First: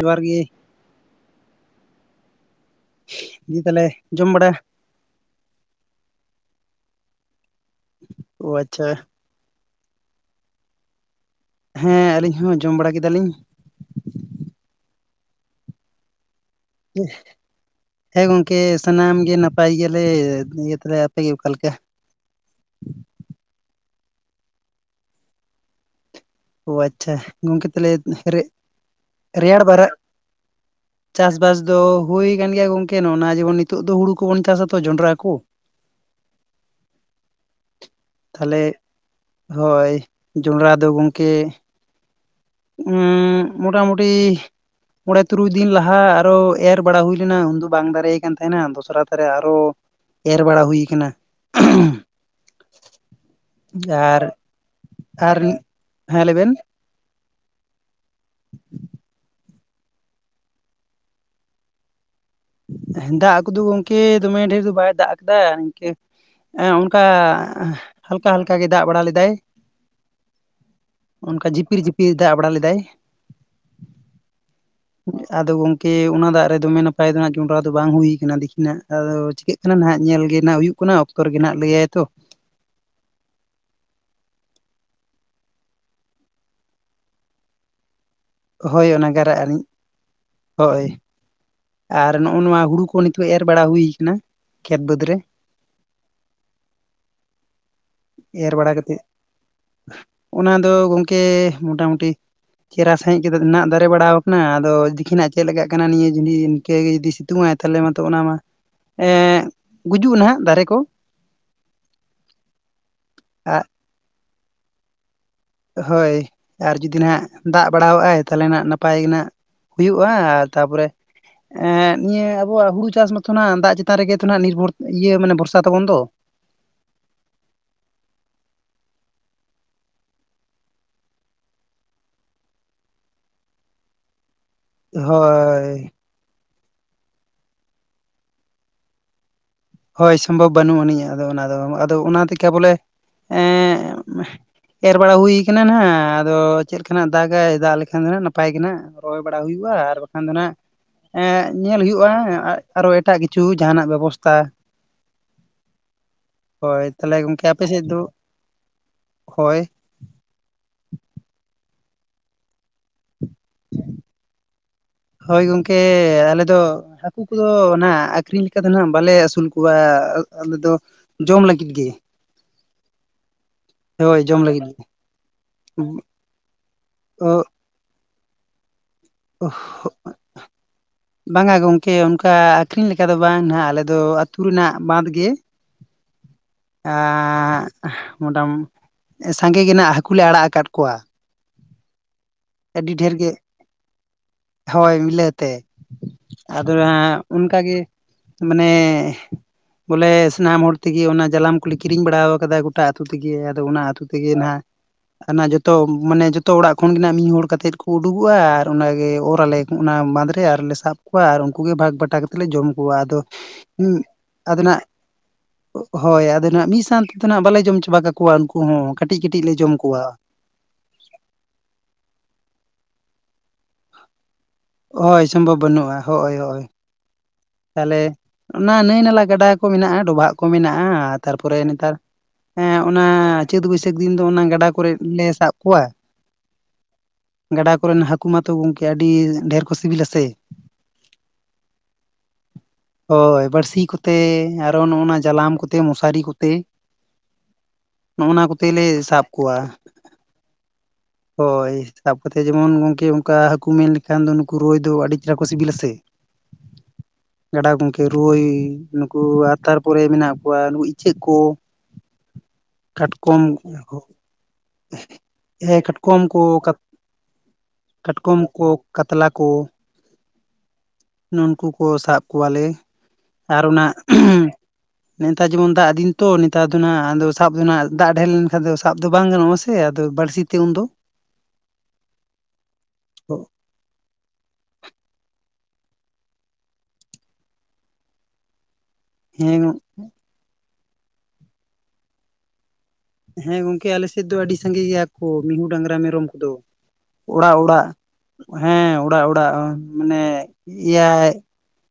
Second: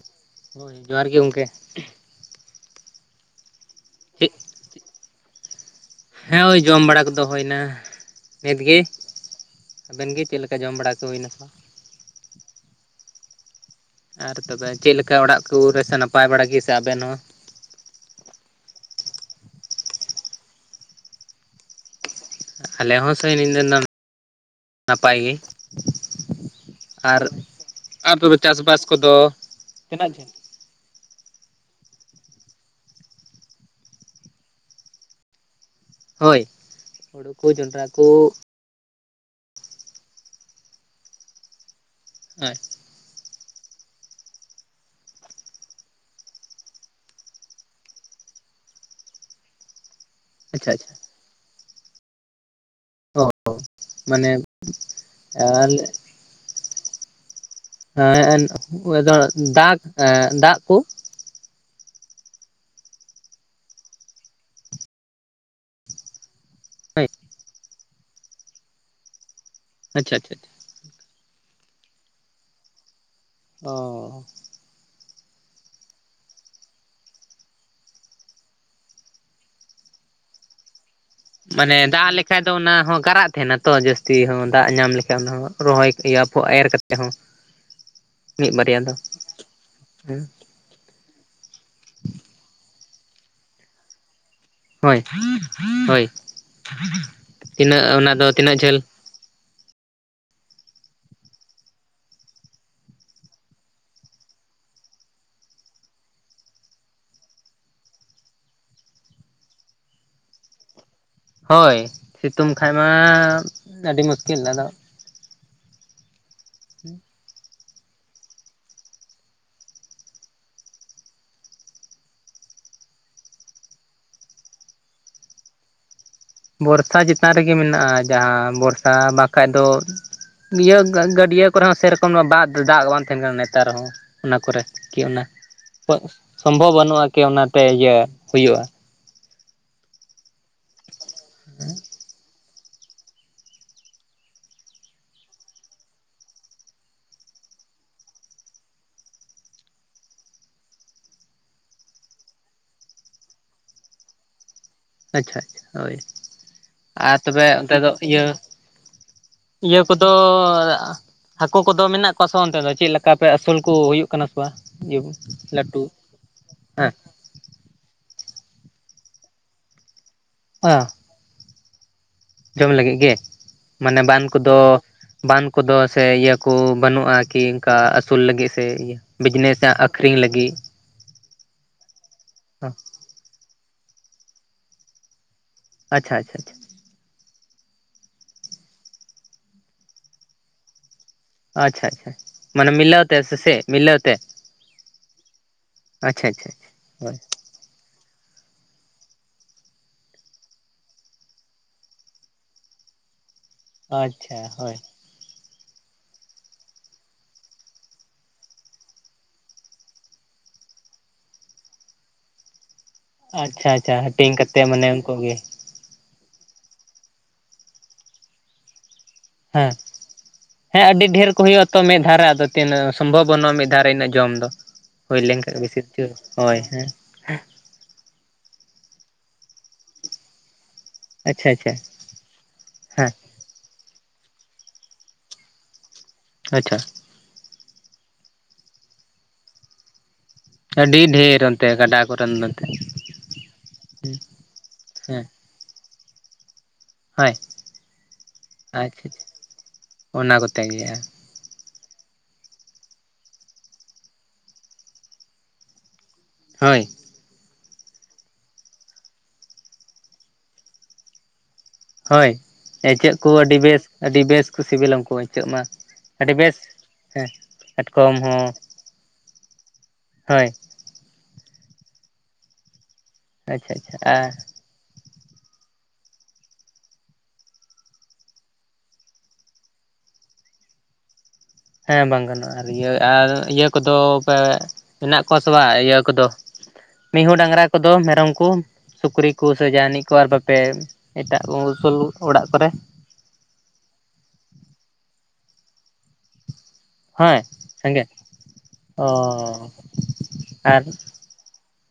ᱡᱚᱦᱟᱨ ᱜᱮ ᱡᱚᱦᱟᱨ ᱜᱮ ᱜᱚᱝᱠᱮ ᱫᱤ ᱛᱟᱦᱞᱮ ᱡᱚᱢ ᱪᱮᱫ ᱵᱟᱰᱟᱼᱼ ᱦᱮᱸ ᱳᱭ ᱡᱚᱢ ᱵᱟᱲᱟ ᱠᱚᱫᱚ ᱦᱳᱭ ᱱᱟ ᱚ ᱱᱤᱛᱜᱮ᱾ ᱟᱪᱪᱷᱟ ᱟᱵᱮᱱ ᱜᱮ ᱪᱮᱫ ᱞᱮᱠᱟ ᱡᱚᱢ ᱵᱟᱲᱟ ᱠᱚ ᱦᱩᱭᱱᱟ ᱥᱮ ᱵᱟᱝ? ᱦᱮᱸ ᱟᱹᱞᱤᱧ ᱦᱚᱸ ᱡᱚᱢ ᱵᱟᱲᱟ ᱠᱮᱫᱟᱞᱤᱧ᱾ ᱟᱨ ᱛᱚᱵᱮ ᱪᱮᱫ ᱞᱮᱠᱟ ᱚᱲᱟᱜ ᱠᱚ ᱨᱮ ᱥᱮ ᱱᱟᱯᱟᱭ ᱵᱟᱲᱟ ᱜᱮ? ᱥᱮ ᱟᱵᱮᱱ ᱦᱚᱸ ᱦᱮᱸ ᱜᱚᱝᱠᱮ ᱥᱟᱱᱟᱢ ᱜᱮ ᱱᱟᱯᱟᱭ ᱜᱮᱭᱟᱞᱮ ᱤᱭᱟᱹ ᱛᱟᱦᱞᱮ ᱟᱯᱮᱜᱮ ᱚᱠᱟ ᱞᱮᱠᱟ? ᱟᱞᱮ ᱦᱚᱸ ᱥᱟᱹᱭ ᱱᱤᱭᱟᱹ ᱫᱤᱱ ᱫᱚ ᱱᱟᱯᱟᱭ ᱜᱮᱼᱼ ᱚ ᱟᱪᱪᱷᱟ ᱜᱚᱝᱠᱮ ᱛᱟᱦᱞᱮ ᱪᱟᱥᱵᱟᱥ ᱠᱚᱫᱚ ᱨᱮ-ᱨᱮᱭᱟᱲ ᱵᱟᱨᱟᱜᱼᱼ ᱛᱤᱱᱟᱹᱜ ᱡᱷᱟᱹᱞ ᱪᱟᱥᱵᱟᱥ ᱫᱚ ᱦᱩᱭ ᱠᱟᱱ ᱜᱮᱭᱟ ᱜᱚᱝᱠᱮ ᱱᱚᱜᱼᱱᱟ ᱡᱮᱢᱚᱱ ᱱᱤᱛᱚᱜ ᱫᱚ ᱦᱩᱲᱩ ᱠᱚᱵᱚᱱ ᱪᱟᱥ ᱟᱛᱚ ᱡᱚᱱᱰᱨᱟ ᱠᱚ᱾ ᱦᱳᱭ ᱦᱳᱲᱳ ᱠᱚ ᱡᱚᱱᱰᱨᱟ ᱠᱚᱼᱼ ᱛᱟᱦᱚᱞᱮ ᱦᱚᱭ ᱡᱚᱱᱰᱨᱟ ᱫᱚ ᱜᱚᱢᱠᱮᱼᱼ ᱦᱳᱭ ᱦᱩ ᱢᱳᱴᱟᱢᱩᱴᱤ ᱢᱚᱬᱮ ᱛᱩᱨᱩᱭ ᱫᱤᱱ ᱞᱟᱦᱟ ᱟᱨᱚ ᱮᱨ ᱵᱟᱲᱟ ᱦᱩᱭ ᱞᱮᱱᱟ ᱩᱱ ᱫᱚ ᱵᱟᱝ ᱫᱟᱨᱮᱭ ᱠᱟᱱ ᱛᱟᱦᱮᱱᱟ ᱫᱚᱥᱨᱟ ᱛᱷᱟᱨᱮ ᱟᱨᱚᱼᱼ ᱮᱨ ᱵᱟᱲᱟ ᱟᱪᱪᱷᱟ ᱦᱩᱭ ᱟᱪᱪᱷᱟ ᱠᱟᱱᱟ᱾ ᱚ ᱟᱨ ᱢᱟᱱᱮ ᱟᱨ ᱦᱮᱸ ᱞᱟᱹᱭ ᱵᱮᱱ? ᱮᱸ ᱚᱭᱮᱫᱟ ᱫᱟᱜ ᱮ ᱫᱟᱜ ᱠᱚ' ᱮᱸ ᱫᱟᱜ ᱠᱚᱫᱚ ᱜᱚᱢᱠᱮ ᱫᱚᱢᱮ ᱰᱷᱮᱨ ᱫᱚ ᱵᱟᱭ ᱫᱟᱜ ᱠᱟᱫᱟ ᱱᱤᱝᱠᱟᱹ ᱮ ᱚᱱᱠᱟ ᱦᱳᱭ ᱦᱟᱞᱠᱟ ᱦᱟᱞᱠᱟ ᱜᱮ ᱫᱟᱜ ᱵᱟᱲᱟ ᱞᱮᱫᱟᱭ ᱟᱪᱪᱷᱟ ᱟᱪᱪᱷᱟ ᱚᱱᱠᱟ ᱡᱤᱯᱤᱨ ᱡᱤᱯᱤᱨ ᱫᱟᱜ ᱵᱟᱲᱟ ᱞᱮᱫᱟᱭ ᱚᱻ ᱟᱫᱚ ᱜᱚᱝᱠᱮ ᱚᱱᱟ ᱫᱟᱜ ᱨᱮᱫᱚ ᱫᱚᱢᱮ ᱱᱟᱯᱟᱭ ᱫᱚ ᱱᱟᱜ ᱡᱚᱸᱱᱰᱨᱟ ᱫᱚ ᱵᱟᱝ ᱦᱩᱭ ᱠᱟᱱᱟ ᱫᱤᱠᱤᱱᱟᱜ ᱟᱫᱚ ᱪᱤᱠᱟᱹᱜᱼᱼ ᱚᱱᱟ ᱢᱟ ᱱᱟᱦᱟᱜ ᱧᱮᱞ ᱜᱮ ᱱᱟᱜ ᱦᱩᱭᱩᱜ ᱠᱟᱱᱟ᱾ ᱨᱮᱜᱮ ᱱᱟᱜ ᱢᱟᱱᱮ ᱞᱟᱹᱭᱟᱭ ᱛᱚ ᱫᱟᱜ ᱞᱮᱼᱼ ᱵᱟᱠᱷᱟᱡ ᱫᱚ ᱚᱱᱟ ᱦᱚᱸ ᱜᱟᱨᱟᱜ ᱛᱟᱦᱮᱱᱟ ᱛᱚ ᱡᱟᱹᱥᱛᱤ ᱦᱚᱸ ᱫᱟᱜ ᱧᱟᱢ ᱞᱮᱠᱷᱟᱡ ᱚᱱᱟ ᱨᱚᱦᱚᱭ ᱮᱨ ᱠᱟᱛᱮ ᱦᱚᱸᱼᱼ ᱦᱳᱭ ᱚᱱᱟ ᱜᱟᱨ ᱟᱜ ᱱᱤᱡᱼᱼ ᱦᱮᱸ ᱦᱳᱭ ᱟᱨ ᱱᱚᱜᱼᱚ ᱱᱚᱣᱟ ᱦᱩᱲᱩ ᱠᱚ ᱱᱤᱛᱳ ᱮᱨ ᱵᱟᱲᱟ ᱦᱩᱭ ᱠᱟᱱᱟ᱾ ᱠᱷᱮᱛ ᱵᱟᱹᱫᱽ ᱦᱳᱭ ᱨᱮ ᱦᱳᱭ ᱛᱤᱱᱟᱹᱜ ᱚᱱᱟᱼᱼ ᱮᱨ ᱵᱟᱲᱟ ᱠᱟᱛᱮᱫ ᱚᱱᱟ ᱫᱚ ᱜᱚᱢᱠᱮ ᱢᱚᱴᱟᱢᱩᱴᱤ ᱪᱮᱦᱨᱟ ᱥᱟᱟᱹᱦᱤᱡ ᱜᱮ ᱱᱟᱜ ᱫᱟᱨᱮ ᱪᱮᱨᱟ ᱥᱟᱦᱤᱡ ᱜᱮ ᱱᱟᱜ ᱫᱟᱨᱮ ᱵᱟᱲᱟᱣ ᱟᱠᱟᱱᱟ ᱟᱫᱚ ᱫᱤᱠᱤᱱᱟᱜ ᱪᱮᱫ ᱮ ᱠᱟᱱᱟ ᱱᱤᱭᱟᱹ ᱡᱩᱫᱤ ᱤᱱᱠᱟᱹᱜ ᱜᱮ ᱡᱩᱫᱤ ᱥᱤᱛᱩᱝ ᱟᱭ᱾ ᱛᱟᱦᱚᱞᱮ ᱢᱟᱛᱚ ᱚᱱᱟ ᱢᱟ ᱮᱸᱜᱩᱡᱩᱜ-ᱟ ᱱᱟᱜ ᱫᱟᱨᱮ ᱠᱚᱼᱼ ᱦᱳᱭ ᱥᱤᱸᱛᱩᱝ ᱠᱷᱟᱡ ᱢᱟ ᱟᱨ ᱟᱹᱰᱤ ᱢᱩᱥᱠᱤᱞ ᱟᱫᱚᱼᱼ ᱦᱳᱭ ᱟᱨ ᱡᱩᱫᱤ ᱱᱟᱦᱟᱜᱼᱼ ᱫᱟᱜ ᱵᱟᱲᱟᱣᱟᱜᱼᱟᱭ ᱛᱟᱦᱚᱞᱮ ᱱᱟᱜ ᱱᱟᱯᱟᱭ ᱜᱮ ᱱᱟᱜ ᱦᱩᱭᱩᱜᱼᱟ ᱟᱨ ᱛᱟᱯᱚᱨᱮᱼᱼ ᱮ ᱱᱤᱭᱟᱹ ᱟᱵᱚᱣᱟᱜ ᱦᱩᱲᱩ ᱪᱟᱥ ᱢᱟᱛᱚ ᱮᱸ ᱱᱤᱭᱟᱹ ᱟᱵᱚᱣᱟᱜ ᱫᱟᱜ ᱪᱮᱛᱟᱱ ᱨᱮᱜᱮ ᱛᱚ ᱱᱟᱜ ᱱᱤᱨᱵᱷᱚᱨ ᱤᱭᱟᱹ ᱢᱟᱱᱮ ᱵᱷᱚᱨᱥᱟ ᱛᱟᱵᱚᱱ ᱫᱚᱼᱼ ᱵᱚᱨᱥᱟ ᱪᱮᱛᱟᱱ ᱨᱮᱜᱮ ᱢᱮᱱᱟᱜᱼᱟ ᱡᱟᱦᱟᱸ ᱵᱚᱨᱥᱟ ᱵᱟᱠᱷᱟᱡ ᱫᱚᱼᱼ ᱱᱤᱭᱟᱹ ᱜᱟᱹᱰᱭᱟᱹ ᱠᱚᱨᱮ ᱦᱚᱸ ᱥᱮᱨᱚᱠᱚᱢ ᱫᱚ ᱵᱟ ᱫᱟᱜ ᱵᱟᱝ ᱛᱟᱦᱮᱱ ᱠᱟᱱᱟ ᱱᱮᱛᱟᱨ ᱦᱚᱸ ᱚᱱᱟ ᱠᱚᱨᱮᱼᱼ ᱠᱤ ᱚᱱᱟ ᱦᱳᱭ ᱥᱚᱢᱵᱷᱚᱵᱽ ᱵᱟᱹᱱᱩᱜᱼᱟ ᱠᱤ ᱚᱱᱟᱛᱮ ᱤᱭᱟᱹ ᱦᱩᱭᱩᱜᱼᱟ᱾ ᱦᱳᱭ ᱥᱚᱢᱵᱷᱚᱵᱽ ᱵᱟᱹᱱᱩᱜ ᱟᱹᱱᱤᱡ ᱟᱫᱚ ᱚᱱᱟ ᱫᱚ ᱟᱫᱚ ᱚᱱᱟ ᱛᱮᱠᱮ ᱵᱚᱞᱮ ᱮᱸᱻ ᱮᱨ ᱵᱟᱲᱟ ᱦᱩᱭ ᱠᱟᱱᱟ ᱱᱟᱜ ᱟᱫᱚ ᱪᱮᱫ ᱠᱟᱱᱟᱜ ᱫᱟᱜᱟᱭ ᱫᱟᱜ ᱞᱮᱠᱷᱟᱱ ᱫᱚ ᱱᱟᱜ ᱱᱟᱯᱟᱭ ᱜᱮ ᱱᱟᱜ ᱨᱚᱦᱚᱭ ᱵᱟᱲᱟ ᱦᱩᱭᱩᱜᱼᱟ ᱟᱨ ᱵᱟᱠᱷᱟᱱ ᱫᱚ ᱱᱟᱜ ᱮᱸ ᱧᱮᱞ ᱦᱩᱭᱩᱜᱼᱟ ᱟᱨᱚ ᱮᱴᱟᱜ ᱠᱤᱪᱷᱩ ᱡᱟᱦᱱᱟᱜ ᱵᱮᱵᱚᱥᱛᱟ ᱟᱪᱪᱷᱟ ᱟᱪᱪᱷᱟ ᱦᱳᱭ ᱦᱳᱭ ᱛᱟᱦᱚᱞᱮ ᱟᱨ ᱜᱚᱝᱠᱮ ᱛᱚᱵᱮ ᱟᱯᱮ ᱚᱱᱛᱮ ᱥᱮᱫ ᱫᱚ ᱤᱭᱟᱹ ᱦᱳᱭ ᱤᱭᱟᱹ ᱠᱚᱫᱚ ᱦᱟᱹᱠᱩ ᱠᱚᱫᱚ ᱢᱮᱱᱟᱜ ᱠᱚᱣᱟ ᱥᱮ ᱵᱟ ᱚᱱᱛᱮ ᱫᱚ ᱪᱮᱫ ᱞᱮᱠᱟ ᱠᱟᱯᱮ ᱟᱹᱥᱩᱞᱠᱚ ᱦᱩᱭᱩᱜ ᱠᱟᱱᱟ ᱥᱮ ᱵᱟᱝ ᱡᱮ ᱦᱳᱭ ᱜᱚᱝᱠᱮ ᱞᱟᱹᱴᱩ ᱟᱞᱮ ᱫᱚ ᱦᱮᱸ ᱦᱟᱹᱠᱩ ᱠᱚᱫᱚ ᱱᱟᱜ ᱟᱹᱠᱷᱨᱤᱧ ᱞᱮᱠᱟ ᱫᱚ ᱱᱟᱜ ᱵᱟᱞᱮ ᱟᱹᱥᱩᱞ ᱠᱚᱣᱟ ᱟᱞᱮ ᱫᱚ ᱦᱮᱸ ᱡᱚᱢ ᱞᱟᱹᱜᱤᱫ ᱜᱮ ᱡᱚᱢ ᱞᱟᱹᱜᱤᱫ ᱜᱮ ᱢᱟᱱᱮ ᱦᱳᱭ ᱵᱟᱱ ᱡᱚᱢ ᱠᱚᱫᱚ ᱞᱟᱹᱜᱤᱫ ᱜᱮ ᱵᱟᱱ ᱠᱚᱫᱚ ᱥᱮ ᱤᱭᱟᱹ ᱠᱚ ᱵᱟᱹᱱᱩᱜᱼᱟ ᱠᱤ ᱠᱟ ᱟᱹᱥᱩᱞ ᱞᱟᱹᱜᱤᱫ ᱥᱮ ᱤᱭᱟᱹ ᱵᱤᱡᱽᱱᱮᱥ ᱟᱜ ᱟᱹᱠᱷᱨᱤᱧ ᱞᱟᱹᱜᱤᱫ ᱵᱟᱝᱟ ᱜᱚᱝᱠᱮ ᱚᱝᱠᱟ ᱟᱹᱠᱷᱨᱤᱧ ᱞᱮᱠᱟ ᱫᱚ ᱵᱟᱝ ᱱᱟᱜ ᱟᱞᱮ ᱫᱚ ᱟᱹᱛᱩ ᱨᱮᱱᱟᱜ ᱵᱟᱸᱫᱽ ᱜᱮ ᱟᱪᱷᱟ ᱟᱪᱷᱟ ᱟᱪᱷᱟ ᱟᱸᱻ ᱢᱚᱴᱟᱢ ᱥᱟᱸᱜᱮ ᱜᱮᱱᱟᱜ ᱦᱟᱹᱠᱩᱞᱮ ᱟᱲᱟᱜ ᱟᱠᱟᱫ ᱠᱚᱣᱟ ᱟᱪᱪᱷᱟ ᱟᱪᱪᱷᱟ ᱢᱟᱱᱮ ᱟᱹᱰᱤ ᱢᱤᱞᱟᱹᱣ ᱰᱷᱮᱨ ᱛᱮ ᱜᱮ ᱥᱮ ᱥᱮᱫ ᱢᱤᱞᱟᱹᱣ ᱛᱮ ᱦᱳᱭ ᱢᱤᱞᱟᱹᱛᱮ ᱟᱪᱪᱷᱟ ᱟᱪᱪᱷᱟ ᱟᱫᱚ ᱦᱳᱭ ᱱᱟᱜ ᱚᱱᱠᱟ ᱜᱮ ᱢᱟᱱᱮ ᱵᱚᱞᱮ ᱥᱟᱱᱟᱢ ᱦᱚᱲ ᱛᱮᱜᱮ ᱚᱱᱟ ᱡᱟᱞᱟᱢ ᱠᱚᱞᱮ ᱠᱤᱨᱤᱸᱧ ᱵᱟᱲᱟᱣ ᱠᱟᱫᱟ ᱜᱚᱴᱟ ᱟᱛᱩ ᱛᱮᱜᱮ ᱟᱫᱚ ᱚᱱᱟ ᱟᱹᱛᱩ ᱛᱮᱜᱮ ᱟᱪᱪᱷᱟ ᱱᱟᱜ ᱦᱳᱭ ᱚᱱᱟ ᱡᱚᱛᱚ ᱢᱟᱱᱮ ᱡᱚᱛᱚ ᱚᱲᱟᱜ ᱠᱷᱚᱱ ᱜᱮ ᱱᱟᱜ ᱢᱤᱫ ᱦᱚᱲ ᱠᱟᱛᱮᱫ ᱠᱚ ᱩᱰᱩᱠᱚᱜᱼᱟ ᱟᱨ ᱚᱱᱟᱜᱮ ᱚᱨ ᱟᱞᱮ ᱚᱱᱟ ᱵᱟᱸᱫᱽᱨᱮ ᱟᱨᱞᱮ ᱥᱟᱵ ᱠᱚᱣᱟ ᱟᱨ ᱩᱱᱠᱩᱜᱮ ᱵᱷᱟᱜᱽ ᱵᱟᱴᱟ ᱞᱮ ᱡᱚᱢ ᱠᱚᱣᱟ ᱟᱫᱚ ᱟᱪᱪᱷᱟ ᱟᱪᱪᱷᱟ ᱦᱟᱹᱴᱤᱧ ᱟᱫᱚ ᱠᱟᱛᱮᱫ ᱢᱟᱱᱮ ᱩᱝᱠᱩ ᱜᱤ ᱦᱳᱭ ᱟᱫᱚ ᱱᱟᱜ ᱢᱤᱫ ᱥᱟᱶ ᱛᱮᱫᱚ ᱱᱟᱜ ᱵᱟᱞᱮ ᱡᱚᱢ ᱪᱟᱵᱟ ᱠᱟᱠᱚᱣᱟ ᱩᱱᱠᱩ ᱦᱚᱸ ᱠᱟᱹᱴᱤᱡ ᱠᱟᱹᱴᱤᱡ ᱞᱮ ᱡᱚᱢ ᱦᱮᱸ ᱠᱚᱣᱟ ᱦᱮᱸ ᱟᱹᱰᱤ ᱰᱷᱮᱨ ᱠᱚ ᱦᱩᱭᱩᱜ ᱟ ᱛᱚ ᱢᱤᱫ ᱫᱷᱟᱨ ᱨᱮ ᱟᱫᱚ ᱛᱤᱱᱟᱹᱜ, ᱥᱚᱢᱵᱷᱚᱵᱽ ᱵᱚᱱᱩᱜᱼᱟ ᱢᱤᱫ ᱫᱷᱟᱨᱮ ᱤᱱᱟᱹᱜ ᱡᱚᱢ ᱫᱚ ᱦᱩᱭ ᱦᱳᱭ ᱞᱮᱱᱠᱷᱟᱱᱡ ᱥᱚᱢᱵᱷᱚᱵ ᱵᱮᱥᱤ ᱵᱟᱹᱱᱩᱜᱼᱟ ᱠᱤᱪᱷᱩ ᱦᱳᱭ ᱦᱮᱸ ᱛᱟᱦᱚᱞᱮ ᱚᱱᱟ ᱱᱟᱹᱭ ᱱᱟᱞᱟ, ᱜᱟᱰᱟ ᱠᱚ ᱢᱮᱱᱟᱜᱼᱟ, ᱰᱚᱵᱷᱟᱜ ᱠᱚ ᱢᱮᱱᱟᱜᱼᱟ ᱟᱪᱪᱷᱟ ᱛᱟᱨᱯᱚᱨᱮ ᱟᱪᱪᱷᱟ ᱱᱮᱛᱟᱨ ᱦᱮᱸ ᱚᱱᱟ ᱪᱟᱹᱛ ᱵᱟᱹᱭᱥᱟᱹᱠᱷ ᱫᱤᱱ ᱫᱚ ᱚᱱᱟ ᱜᱟᱰᱟ ᱠᱚᱨᱮ ᱞᱮ ᱥᱟᱵ ᱠᱚᱣᱟ ᱟᱪᱪᱷᱟ ᱜᱟᱰᱟ ᱠᱚᱨᱮᱱ ᱦᱟᱹᱠᱩ ᱢᱟᱛᱚ ᱜᱚᱝᱠᱮ ᱟᱹᱰᱤ ᱰᱷᱮᱨ ᱠᱚ ᱥᱤᱵᱤᱞᱟ ᱥᱮ ᱟᱹᱰᱤ ᱰᱷᱮᱨ ᱚᱱᱛᱮ ᱜᱟᱰᱟ ᱠᱚᱨᱮᱱ ᱫᱚ ᱮᱱᱛᱮ ᱦᱳᱭ ᱵᱟᱲᱥᱤ ᱠᱚᱛᱮ ᱟᱨᱚ ᱱᱚᱜ ᱱᱟ ᱦᱮᱸ ᱡᱟᱞᱟᱢ ᱠᱚᱛᱮ, ᱢᱚᱥᱟᱨᱤ ᱠᱚᱛᱮ ᱦᱳᱭ ᱱᱚᱜ-ᱱᱟ ᱠᱚᱛᱮ ᱞᱮ ᱟᱪᱪᱷᱟ ᱥᱟᱵ ᱠᱚᱣᱟ ᱚᱱᱟ ᱠᱚᱛᱮ ᱜᱮ ᱦᱳᱭ ᱥᱟᱵ ᱠᱟᱛᱮ ᱡᱮᱢᱚᱱ ᱜᱚᱝᱠᱮ ᱚᱝᱠᱟ ᱦᱟᱹᱠᱩ ᱢᱮᱱ ᱞᱮᱠᱷᱟᱱ ᱫᱚ ᱱᱩᱠᱩ ᱨᱳᱭ ᱫᱚ ᱟᱹᱰᱤ ᱪᱮᱦᱨᱟ ᱠᱚ ᱥᱤᱵᱤᱞᱟ ᱥᱮ ᱦᱳᱭ ᱜᱟᱰᱟ ᱜᱚᱝᱠᱮ ᱨᱩᱭ ᱱᱩᱠᱩ ᱟᱨ ᱛᱟᱨᱯᱚᱨᱮ ᱢᱮᱱᱟᱜ ᱠᱚᱣᱟ ᱱᱩᱠᱩ ᱤᱪᱟᱹᱜ ᱠᱚ ᱦᱳᱭ ᱤᱪᱟᱹᱜ ᱠᱚ ᱠᱟᱴᱠᱚᱢ ᱟᱹᱰᱤ ᱵᱮᱥ ᱟᱹᱰᱤ ᱵᱮᱥ ᱠᱚ ᱥᱤᱵᱞᱟ ᱩᱝᱠᱩ ᱤᱪᱟᱹᱜ ᱢᱟ ᱦᱮᱸ ᱠᱟᱴᱠᱚᱢ ᱟᱹᱰᱤ ᱠᱚ ᱵᱮᱥ ᱠᱟᱛ ᱦᱮᱸ ᱠᱟᱴᱠᱚᱢ ᱠᱚ ᱠᱟᱛᱞᱟ ᱠᱚ ᱦᱳᱭ ᱱᱩᱝᱠᱩ ᱠᱚ ᱥᱟᱵ ᱠᱚᱣᱟᱞᱮ ᱟᱨ ᱟᱪᱪᱷᱟ ᱚᱱᱟ ᱟᱪᱪᱷᱟ ᱟᱨ ᱱᱮᱛᱟᱨ ᱡᱮᱢᱚᱱ ᱫᱟᱜ ᱫᱤᱱ ᱛᱚ ᱱᱮᱛᱟᱨ ᱫᱚᱱᱟᱜ ᱟᱫᱚ ᱥᱟᱵ ᱫᱚᱱᱟᱜ ᱫᱟᱜ ᱰᱷᱮᱨ ᱞᱮᱱᱠᱷᱟᱱ ᱫᱚ ᱥᱟᱵ ᱫᱚ ᱵᱟᱝ ᱜᱟᱱᱚᱜᱼᱟᱥᱮ ᱥᱮ ᱟᱫᱚ ᱵᱟᱹᱲᱥᱤ ᱛᱮ ᱩᱱᱫᱚ ᱦᱮᱸ ᱵᱟᱝ ᱜᱟᱱᱚᱜᱼᱟ ᱤᱭᱟᱹ ᱟᱨ ᱤᱭᱟᱹ ᱠᱚᱫᱚ ᱯᱮ ᱢᱮᱱᱟᱜ ᱠᱚᱣᱟ ᱥᱮ ᱵᱟ ᱤᱭᱟᱹ ᱠᱚᱫᱚ, ᱢᱤᱦᱩ, ᱰᱟᱝᱨᱟ ᱠᱚᱫᱚ ᱢᱮᱨᱚᱢ ᱠᱚ ᱥᱩᱠᱨᱤ ᱠᱩ ᱦᱮᱸ ᱥᱮ ᱡᱟᱦᱟᱱᱤᱡ ᱠᱚ ᱟᱨ ᱵᱟᱯᱮ ᱮᱴᱟᱜ ᱩᱠᱩ ᱚᱲᱟᱜ ᱠᱚᱨᱮ ᱦᱮᱸ ᱜᱚᱝᱠᱮ ᱟᱞᱮ ᱥᱮᱫ ᱫᱚ ᱟᱹᱰᱤ ᱥᱟᱸᱜᱮ ᱜᱮᱭᱟ ᱠᱚ ᱢᱤᱦᱩ, ᱰᱟᱝᱨᱟ, ᱢᱮᱨᱚᱢ ᱠᱚᱫᱚ ᱦᱮᱸ ᱚᱲᱟᱜ ᱚᱲᱟᱜ ᱥᱟᱸᱜᱮ ᱦᱮᱸ ᱚ ᱚᱲᱟᱜ ᱚᱲᱟᱜ ᱢᱟᱱᱮ ᱟᱨ ᱮᱭᱟᱭ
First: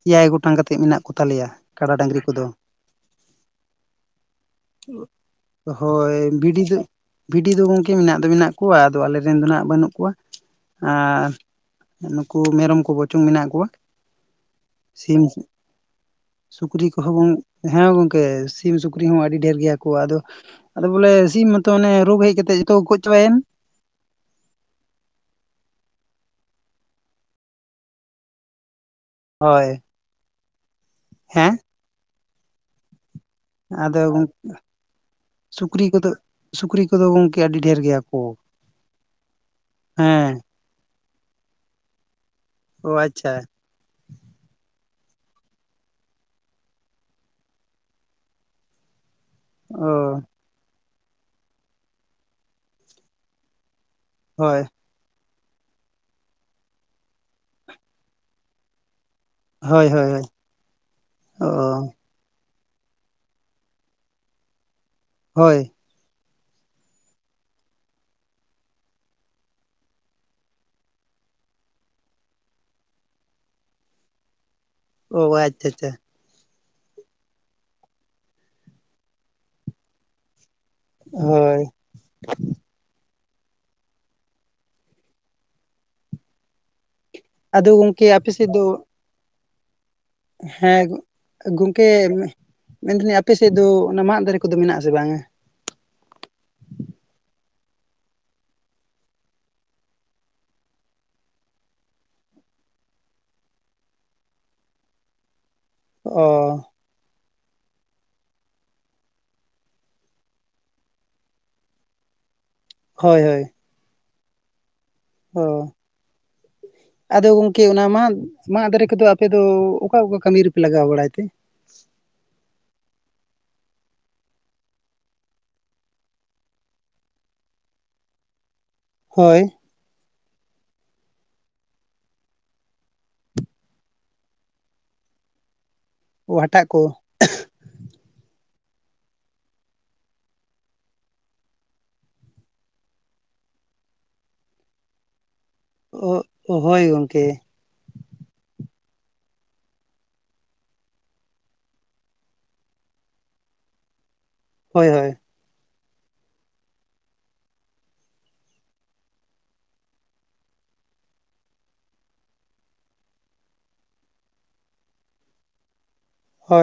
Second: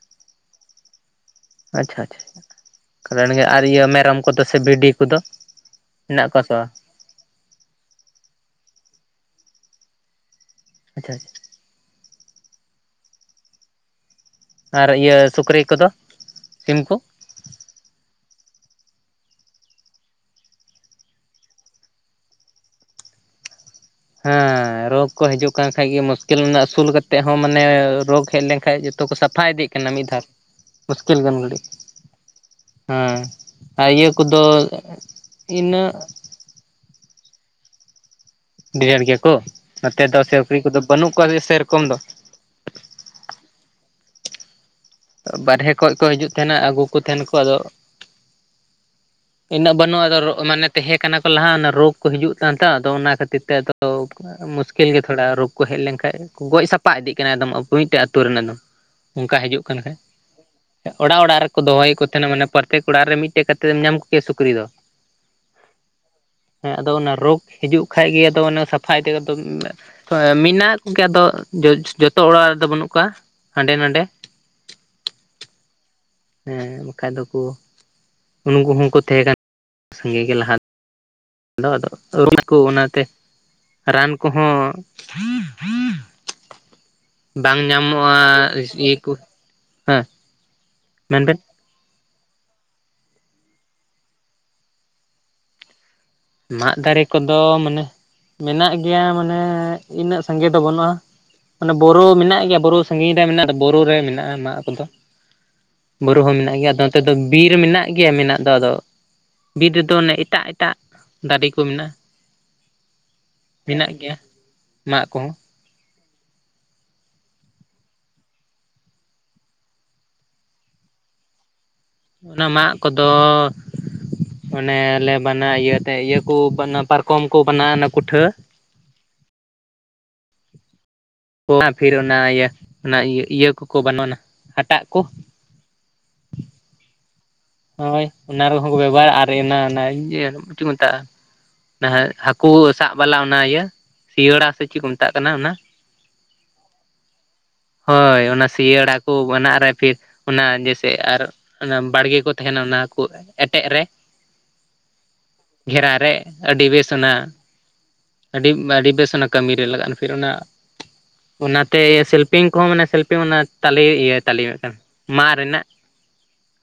ᱮᱭᱟᱭ ᱜᱚᱴᱟᱝ ᱠᱟᱛᱮᱫ ᱢᱮᱱᱟᱜᱼᱼ ᱟᱪᱪᱷᱟ ᱟᱪᱪᱷᱟ ᱟᱨ ᱜᱮ ᱟᱨ ᱤᱭᱟᱹ ᱢᱮᱨᱚᱢ ᱠᱚᱫᱚ ᱥᱮ ᱵᱷᱤᱰᱤ ᱠᱚᱫᱚ᱾ ᱢᱮᱱᱟᱜ ᱦᱳᱭ ᱠᱚᱣᱟ ᱥᱮ ᱵᱷᱤᱰᱤ ᱵᱟᱝ ᱟᱪᱪᱷᱟ ᱫᱚ ᱵᱷᱤᱰᱤ ᱫᱚ ᱜᱚᱢᱠᱮ ᱢᱮᱱᱟᱜ ᱫᱚ ᱢᱮᱱᱟᱜ ᱠᱚᱣᱟ ᱟᱫᱚ ᱟᱞᱮ ᱨᱮᱱ ᱫᱚ ᱱᱟᱜ ᱵᱟᱹᱱᱩᱜ ᱠᱚᱣᱟ᱾ ᱟᱪᱪᱷᱟ ᱟᱨ ᱱᱩᱠᱩ ᱢᱮᱨᱚᱢ ᱠᱚ ᱵᱚᱪᱚᱝ ᱢᱮᱱᱟᱜ ᱠᱚᱣᱟ᱾ ᱟᱨ ᱥᱤᱢ ᱤᱭᱟᱹ ᱥᱩᱠᱨᱤ ᱠᱚᱫᱚ ᱥᱤᱢ ᱥᱩᱠᱨᱤ ᱠᱚ ᱠᱚᱦᱚᱸ ᱵᱚᱱᱼᱼ ᱦᱮᱸ ᱜᱚᱝᱠᱮ ᱥᱤᱢ ᱥᱩᱠᱨᱤ ᱦᱚᱸ ᱟᱹᱰᱤ ᱰᱷᱮᱨ ᱜᱮᱭᱟ ᱠᱚ ᱟᱫᱚᱼᱼ ᱟᱫᱚ ᱵᱚᱞᱮ ᱥᱤᱢ ᱢᱟᱛᱚ ᱚᱱᱮ ᱨᱳᱜᱽ ᱦᱮᱡ ᱠᱟᱛᱮ ᱡᱚᱛᱚ ᱠᱚ ᱜᱚᱡ ᱪᱟᱵᱟᱭᱮᱱ᱾ ᱦᱮᱸ ᱨᱳᱜᱽ ᱠᱚ ᱦᱤᱡᱩᱜ ᱠᱟᱱ ᱠᱷᱟᱡ ᱜᱮ ᱢᱩᱥᱠᱤᱞ ᱨᱮᱱᱟᱜ ᱟᱹᱥᱩᱞ ᱠᱟᱛᱮᱫ ᱦᱚᱸ ᱢᱟᱱᱮ ᱨᱳᱜᱽ ᱦᱮᱡ ᱞᱮᱱᱠᱷᱟᱱᱼᱼ ᱛᱚ ᱠᱚ ᱥᱟᱯᱷᱟ ᱦᱳᱭ ᱤᱫᱤᱜ ᱠᱟᱱᱟ ᱢᱤᱫ ᱫᱷᱟᱣ, ᱢᱩᱥᱠᱤᱞ ᱜᱟᱱ ᱦᱮᱸ ᱜᱷᱟᱹᱲᱤ, ᱦᱮᱸ ᱟᱭ ᱟᱫᱚ ᱤᱭᱟᱹ ᱠᱚᱫᱚ ᱥᱩᱠᱨᱤ ᱤᱱᱟᱹᱜᱼᱼ ᱠᱚᱫᱚ ᱥᱩᱠᱨᱤ ᱠᱚᱫᱚ ᱜᱚᱝᱠᱮ ᱟᱹᱰᱤ ᱰᱷᱮᱨ ᱜᱮᱭᱟᱼᱼ ᱰᱮᱨ ᱜᱮᱭᱟ ᱠᱚ, ᱱᱚᱛᱮ ᱫᱚ ᱦᱮᱸ ᱥᱩᱠᱨᱤ ᱠᱚᱫᱚ ᱵᱟᱹᱱᱩᱜ ᱠᱚᱣᱟ ᱥᱮᱨᱚᱠᱚᱢ ᱫᱚ᱾ ᱚ ᱟᱪᱪᱷᱟ᱾ ᱵᱟᱨᱦᱮ ᱠᱷᱚᱡ ᱠᱚ ᱦᱤᱡᱩᱜ ᱛᱟᱦᱮᱸᱱᱟ ᱟᱹᱜᱩ ᱠᱚ ᱛᱟᱦᱮᱸᱱᱟ ᱠᱚ ᱟᱫᱚ᱾ ᱤᱱᱟᱹᱜ ᱵᱟᱹᱱᱩᱜᱼᱟ ᱚ ᱟᱫᱚ ᱢᱟᱱᱮ ᱛᱟᱦᱮᱸ ᱠᱟᱱᱟ ᱠᱚ ᱞᱟᱦᱟ ᱚᱱᱟ ᱨᱳᱜᱽ ᱠᱚ ᱦᱤᱡᱩᱜ ᱠᱟᱱ ᱛᱚ ᱟᱫᱚ ᱚᱱᱟ ᱠᱷᱟᱹᱛᱤᱨ ᱛᱮ ᱟᱫᱚ, ᱦᱳᱭ ᱢᱩᱥᱠᱤᱞ [inaudible] ᱩᱠᱤᱞ ᱜᱮ ᱛᱷᱚᱲᱟ ᱨᱳᱜ ᱠᱚ ᱦᱮᱡ ᱞᱮᱱᱠᱷᱟᱱ ᱜᱚᱡ ᱥᱟᱯᱟ ᱤᱫᱤᱜ ᱠᱟᱱᱟ ᱮᱫᱚᱢ ᱢᱤᱫᱴᱮᱡ ᱟᱹᱛᱩ ᱨᱮᱱ ᱮᱫᱚᱢ ᱚᱱᱠᱟ ᱦᱤᱡᱩᱜᱼᱟ᱾ ᱠᱷ ᱦᱳᱭ ᱦᱳᱭ ᱦᱳᱭ [unintelligible] ᱚᱲᱟᱜ -ᱚᱲᱟᱜ ᱨᱮᱠᱚ ᱫᱚᱦᱚᱭ ᱚ ᱠᱚ ᱛᱟᱱᱟ ᱢᱟᱱᱮ ᱯᱨᱚᱛᱛᱮᱠ ᱚᱲᱟᱜ ᱨᱮ ᱢᱤᱫᱴᱮᱡ ᱠᱟ ᱠᱟᱛᱮᱢ ᱧᱟᱢ ᱠᱚ ᱠᱮᱭᱟ ᱥᱩᱠᱨᱤ ᱫᱚ᱾ ᱦᱳᱭ᱾ ᱦᱮᱸ ᱟᱫᱚ ᱚᱱᱟ ᱨᱳᱜᱽ ᱦᱤᱡᱩᱜ ᱠᱷᱟᱜ ᱜᱮ ᱟᱫᱚ ᱥᱟᱯᱷᱟᱭ ᱛᱮ [unintelligible] ᱦᱚᱭ ᱢᱮᱱᱟᱜ ᱠᱚᱜᱮᱭᱟ ᱫᱚ ᱡᱚᱛᱚ ᱚᱲᱟᱜ ᱨᱮᱫᱚ ᱵᱟᱹᱱᱩᱜ ᱠᱚᱣᱟ ᱦᱟᱸᱰᱮ ᱱᱟᱰᱮ᱾ ᱚᱻ ᱟᱪᱪᱷᱟ ᱟᱪᱪᱷᱟ᱾ ᱦᱮᱸ ᱵᱟᱠᱷᱟᱡ ᱫᱚᱠᱩ ᱩᱱᱩᱠᱩᱦᱚᱸ ᱠᱚ ᱛᱟᱦᱮᱸ ᱠᱟᱱᱟ ᱥᱟᱸᱜᱮ ᱜᱮ ᱞᱟᱦᱟᱼᱼ ᱦᱳᱭ [inaudible] ᱞ ᱫᱚ [inaudible] ᱠᱚ ᱚᱱᱟᱛᱮ ᱨᱟᱱ ᱠᱚᱦᱚᱸ [inaudible] ᱵᱟᱝ ᱜᱚᱝᱠᱮ ᱧᱟᱢᱚᱜᱼᱟ ᱟᱯᱮ ᱥᱮᱫ ᱫᱚ ᱥᱤᱭᱟᱹ ᱠᱚ ᱦᱮᱸ ᱦᱮᱸ ᱜᱚᱼᱼ ᱢᱮᱱ ᱵᱮᱱᱼᱼ ᱜᱚᱝᱠᱮ ᱢᱮᱱᱫᱟ ᱞᱤᱧ ᱟᱯᱮ ᱥᱮᱫ ᱫᱚ ᱚᱱᱟ ᱢᱟᱫ ᱫᱟᱨᱮ ᱠᱚᱫᱚ ᱢᱮᱱᱟᱜ ᱟᱥᱮ ᱵᱟᱝᱼᱟ? ᱢᱟᱫᱽ ᱫᱟᱨᱮ ᱠᱚᱫᱚ ᱢᱟᱱᱮ ᱢᱮᱱᱟᱜ ᱜᱮᱭᱟ ᱢᱟᱱᱮ ᱤᱱᱟᱹᱜ ᱥᱟᱸᱜᱮ ᱫᱚ ᱵᱟᱹᱱᱩᱜᱼᱟ᱾ ᱚᱱᱮ ᱵᱳᱨᱳ ᱢᱮᱱᱟᱜ ᱜᱮᱭᱟ ᱵᱳᱨᱳ ᱥᱟᱺᱟᱹᱜᱤᱧ ᱨᱮ ᱢᱮᱱᱟᱜ ᱵᱳᱨᱳ ᱨᱮ ᱢᱮᱱᱟᱜᱼᱟ ᱢᱟᱜ ᱠᱚᱫᱚ, ᱵᱳᱨᱳ ᱚ ᱦᱚᱸ ᱢᱮᱱᱟᱜ ᱜᱮᱭᱟ ᱟᱫᱚ ᱱᱚᱱᱚᱛᱮ ᱫᱚ ᱵᱤᱨ ᱢᱮᱱᱟᱜ ᱜᱮᱭᱟ ᱢᱮᱱᱟᱜ ᱫᱚ ᱟᱫᱚ ᱵᱤᱨ ᱨᱮᱫᱚ ᱚᱱᱮ ᱮᱴᱟᱜ ᱮᱴᱟᱜ ᱫᱟᱨᱮ ᱠᱚ ᱢᱮᱱᱟᱜᱼᱟ᱾ ᱦᱳᱭ ᱦᱳᱭ᱾ ᱢᱮᱱᱟᱜ ᱜᱮᱭᱟ ᱢᱟᱜᱽ ᱠᱚᱦᱚᱸ᱾ ᱚᱻ ᱟᱫᱚ ᱜᱚᱢᱠᱮ ᱚᱱᱟ ᱢᱟᱫᱽ ᱢᱟᱜᱽ ᱫᱟᱨᱮ ᱠᱚᱫᱚ ᱟᱯᱮ ᱫᱚ ᱚᱠᱟ ᱚᱠᱟ ᱠᱟᱹᱢᱤ ᱨᱮᱯᱮ ᱞᱟᱜᱟᱣ ᱵᱟᱲᱟᱭ ᱛᱮ? ᱚᱱᱟ ᱢᱟᱜᱽ ᱠᱚᱫᱚ ᱚᱱᱮᱞᱮ ᱵᱟᱱᱟ ᱤᱭᱟᱹᱛᱮ ᱤᱭᱟᱹᱠᱩ ᱯᱟᱨᱠᱚᱢ ᱠᱚ ᱵᱮᱱᱟᱜᱼᱟ ᱚᱱᱟ ᱠᱩᱴᱷᱟᱹ ᱦᱳᱭ [unintelligible] ᱯᱷᱤᱨ ᱚᱱᱟ ᱤᱭᱟᱹ ᱚᱱᱟ ᱤᱭᱟᱹ ᱤᱭᱟᱹ ᱠᱚᱠᱚ ᱵᱟᱱᱩᱜᱱᱟ ᱦᱟᱴᱟᱜ ᱠᱚ ᱚ ᱦᱟᱴᱟᱜ ᱠᱚ, ᱦᱳᱭ ᱚᱱᱟ ᱨᱮᱦᱚᱸ ᱵᱮᱵᱚᱦᱟᱨᱟ ᱟᱨ ᱚᱱᱟ ᱚᱱᱟ ᱪᱮᱫ ᱠᱚ ᱢᱮᱛᱟᱜᱼᱟᱼᱼ ᱟᱸᱦᱟᱸᱜ ᱦᱟᱹᱠᱩ ᱥᱟᱵ ᱵᱟᱞᱟ ᱚᱱᱟ ᱤᱭᱟᱹ ᱥᱤᱭᱟᱹᱲᱟ ᱥᱮ ᱪᱮᱫ ᱠᱚ ᱢᱮᱛᱟᱜ ᱠᱟᱱᱟ ᱚᱱᱟ ᱳᱜ ᱦᱳᱭ ᱜᱚᱢᱠᱮ ᱦᱳᱭ ᱚᱱᱟ ᱥᱤᱭᱟᱹᱲᱟ ᱠᱚ ᱵᱮᱱᱟᱜ ᱨᱮ ᱯᱷᱤᱨ ᱚᱱᱟ ᱡᱟᱭᱥᱮ ᱟᱨ ᱵᱟᱲᱜᱮ ᱠᱚ ᱛᱟᱦᱮᱱᱟ ᱚᱱᱟ ᱠᱚ ᱮᱴᱮᱜᱽ ᱨᱮ ᱦᱳᱭ ᱦᱳᱭ ᱜᱷᱮᱨᱟ ᱨᱮ ᱟᱹᱰᱤ ᱵᱮᱥ ᱚᱱᱟ ᱟᱹᱰᱤ ᱟᱹᱰᱤ ᱵᱮᱥ ᱚᱱᱟ ᱠᱟᱹᱢᱤᱨᱮ ᱞᱟᱜᱟᱜᱼᱟ ᱯᱷᱤᱨ ᱚᱱᱟ ᱚᱱᱟᱛᱮ ᱥᱮᱞᱯᱷᱤᱝ ᱠᱚᱦᱚᱸ ᱢᱟᱱᱮ ᱥᱮᱞᱯᱷᱤᱝ ᱚᱱᱟ ᱛᱟᱞᱮ ᱤᱭᱟᱹ ᱛᱟᱞᱮ ᱢᱮᱜᱽᱴᱟᱝ ᱢᱟᱜᱽ ᱨᱮᱱᱟᱜ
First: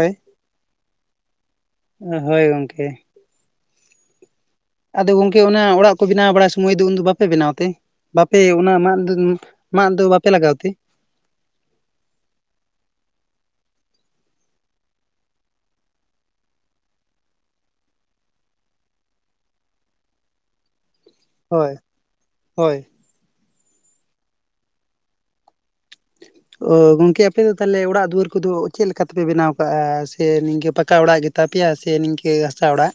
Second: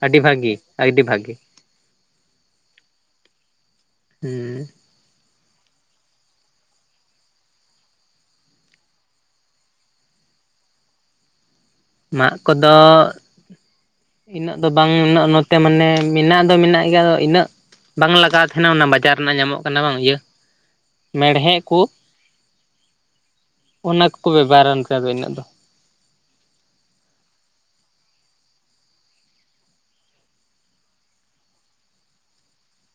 ᱟᱹᱰᱤ ᱵᱷᱟᱹᱜᱮ ᱟᱹᱰᱤ ᱵᱷᱟᱹᱜᱮ ᱩ ᱦᱳᱭ ᱜᱚᱝᱠᱮ, ᱦᱩᱸᱻ ᱟᱫᱚ ᱜᱚᱝᱠᱮ ᱚᱱᱟ ᱚᱲᱟᱜ ᱠᱚ ᱵᱮᱱᱟᱣ ᱵᱟᱲᱟᱭ ᱥᱚᱢᱚᱭ ᱫᱚ, ᱩᱱ ᱫᱚ ᱵᱟᱯᱮ ᱵᱮᱱᱟᱣ ᱛᱮ? ᱵᱟᱯᱮ ᱚᱱᱟ ᱢᱟᱫ ᱫᱚ ᱢᱟᱫ ᱫᱚ ᱵᱟᱯᱮ ᱞᱟᱜᱟᱣ ᱛᱮ? ᱢᱟᱜᱽ ᱠᱚᱫᱚ ᱤᱱᱟᱹᱜ ᱫᱚ ᱵᱟᱝ ᱩᱱᱟᱹᱜ ᱱᱚᱛᱮ ᱢᱟᱱᱮ ᱢᱮᱱᱟᱜ ᱫᱚ ᱢᱮᱱᱟᱜ ᱜᱮᱭᱟ ᱟᱫᱚ ᱤᱱᱟᱹᱜ ᱵᱟᱝ ᱞᱟᱜᱟᱣ ᱛᱟᱦᱮᱱᱟ ᱚᱱᱟ ᱵᱟᱡᱟᱨ ᱨᱮᱱᱟᱜ ᱧᱟᱢᱚᱜ ᱠᱟᱱᱟ ᱵᱟᱝ ᱤᱭᱟᱹ ᱢᱮᱲᱦᱮᱜᱽ ᱦᱳᱭ ᱠᱚ ᱦᱳᱭ ᱚᱱᱟ ᱠᱚᱠᱚ ᱵᱮᱵᱚᱦᱟᱨᱟ ᱚᱱᱠᱟ ᱫᱚ ᱤᱱᱟᱹᱜ ᱫᱚ [inaudible] ᱚ ᱜᱚᱝᱠᱮ ᱟᱯᱮ ᱫᱚ ᱛᱟᱦᱚᱞᱮ ᱚᱲᱟᱜ ᱫᱩᱣᱟᱹᱨ ᱠᱚᱫᱚ ᱪᱮᱫ ᱞᱮᱠᱟ ᱞᱮᱠᱟ ᱛᱮᱯᱮ ᱵᱮᱱᱟᱣ ᱠᱟᱜᱼᱟ ᱥᱮ ᱱᱤᱝᱠᱟᱹ ᱯᱟᱠᱟ ᱚᱲᱟᱜ ᱜᱮ ᱛᱟᱯᱮᱭᱟ ᱥᱮ ᱱᱤᱝᱠᱟᱹ ᱜᱟᱥᱟ ᱚᱲᱟᱜ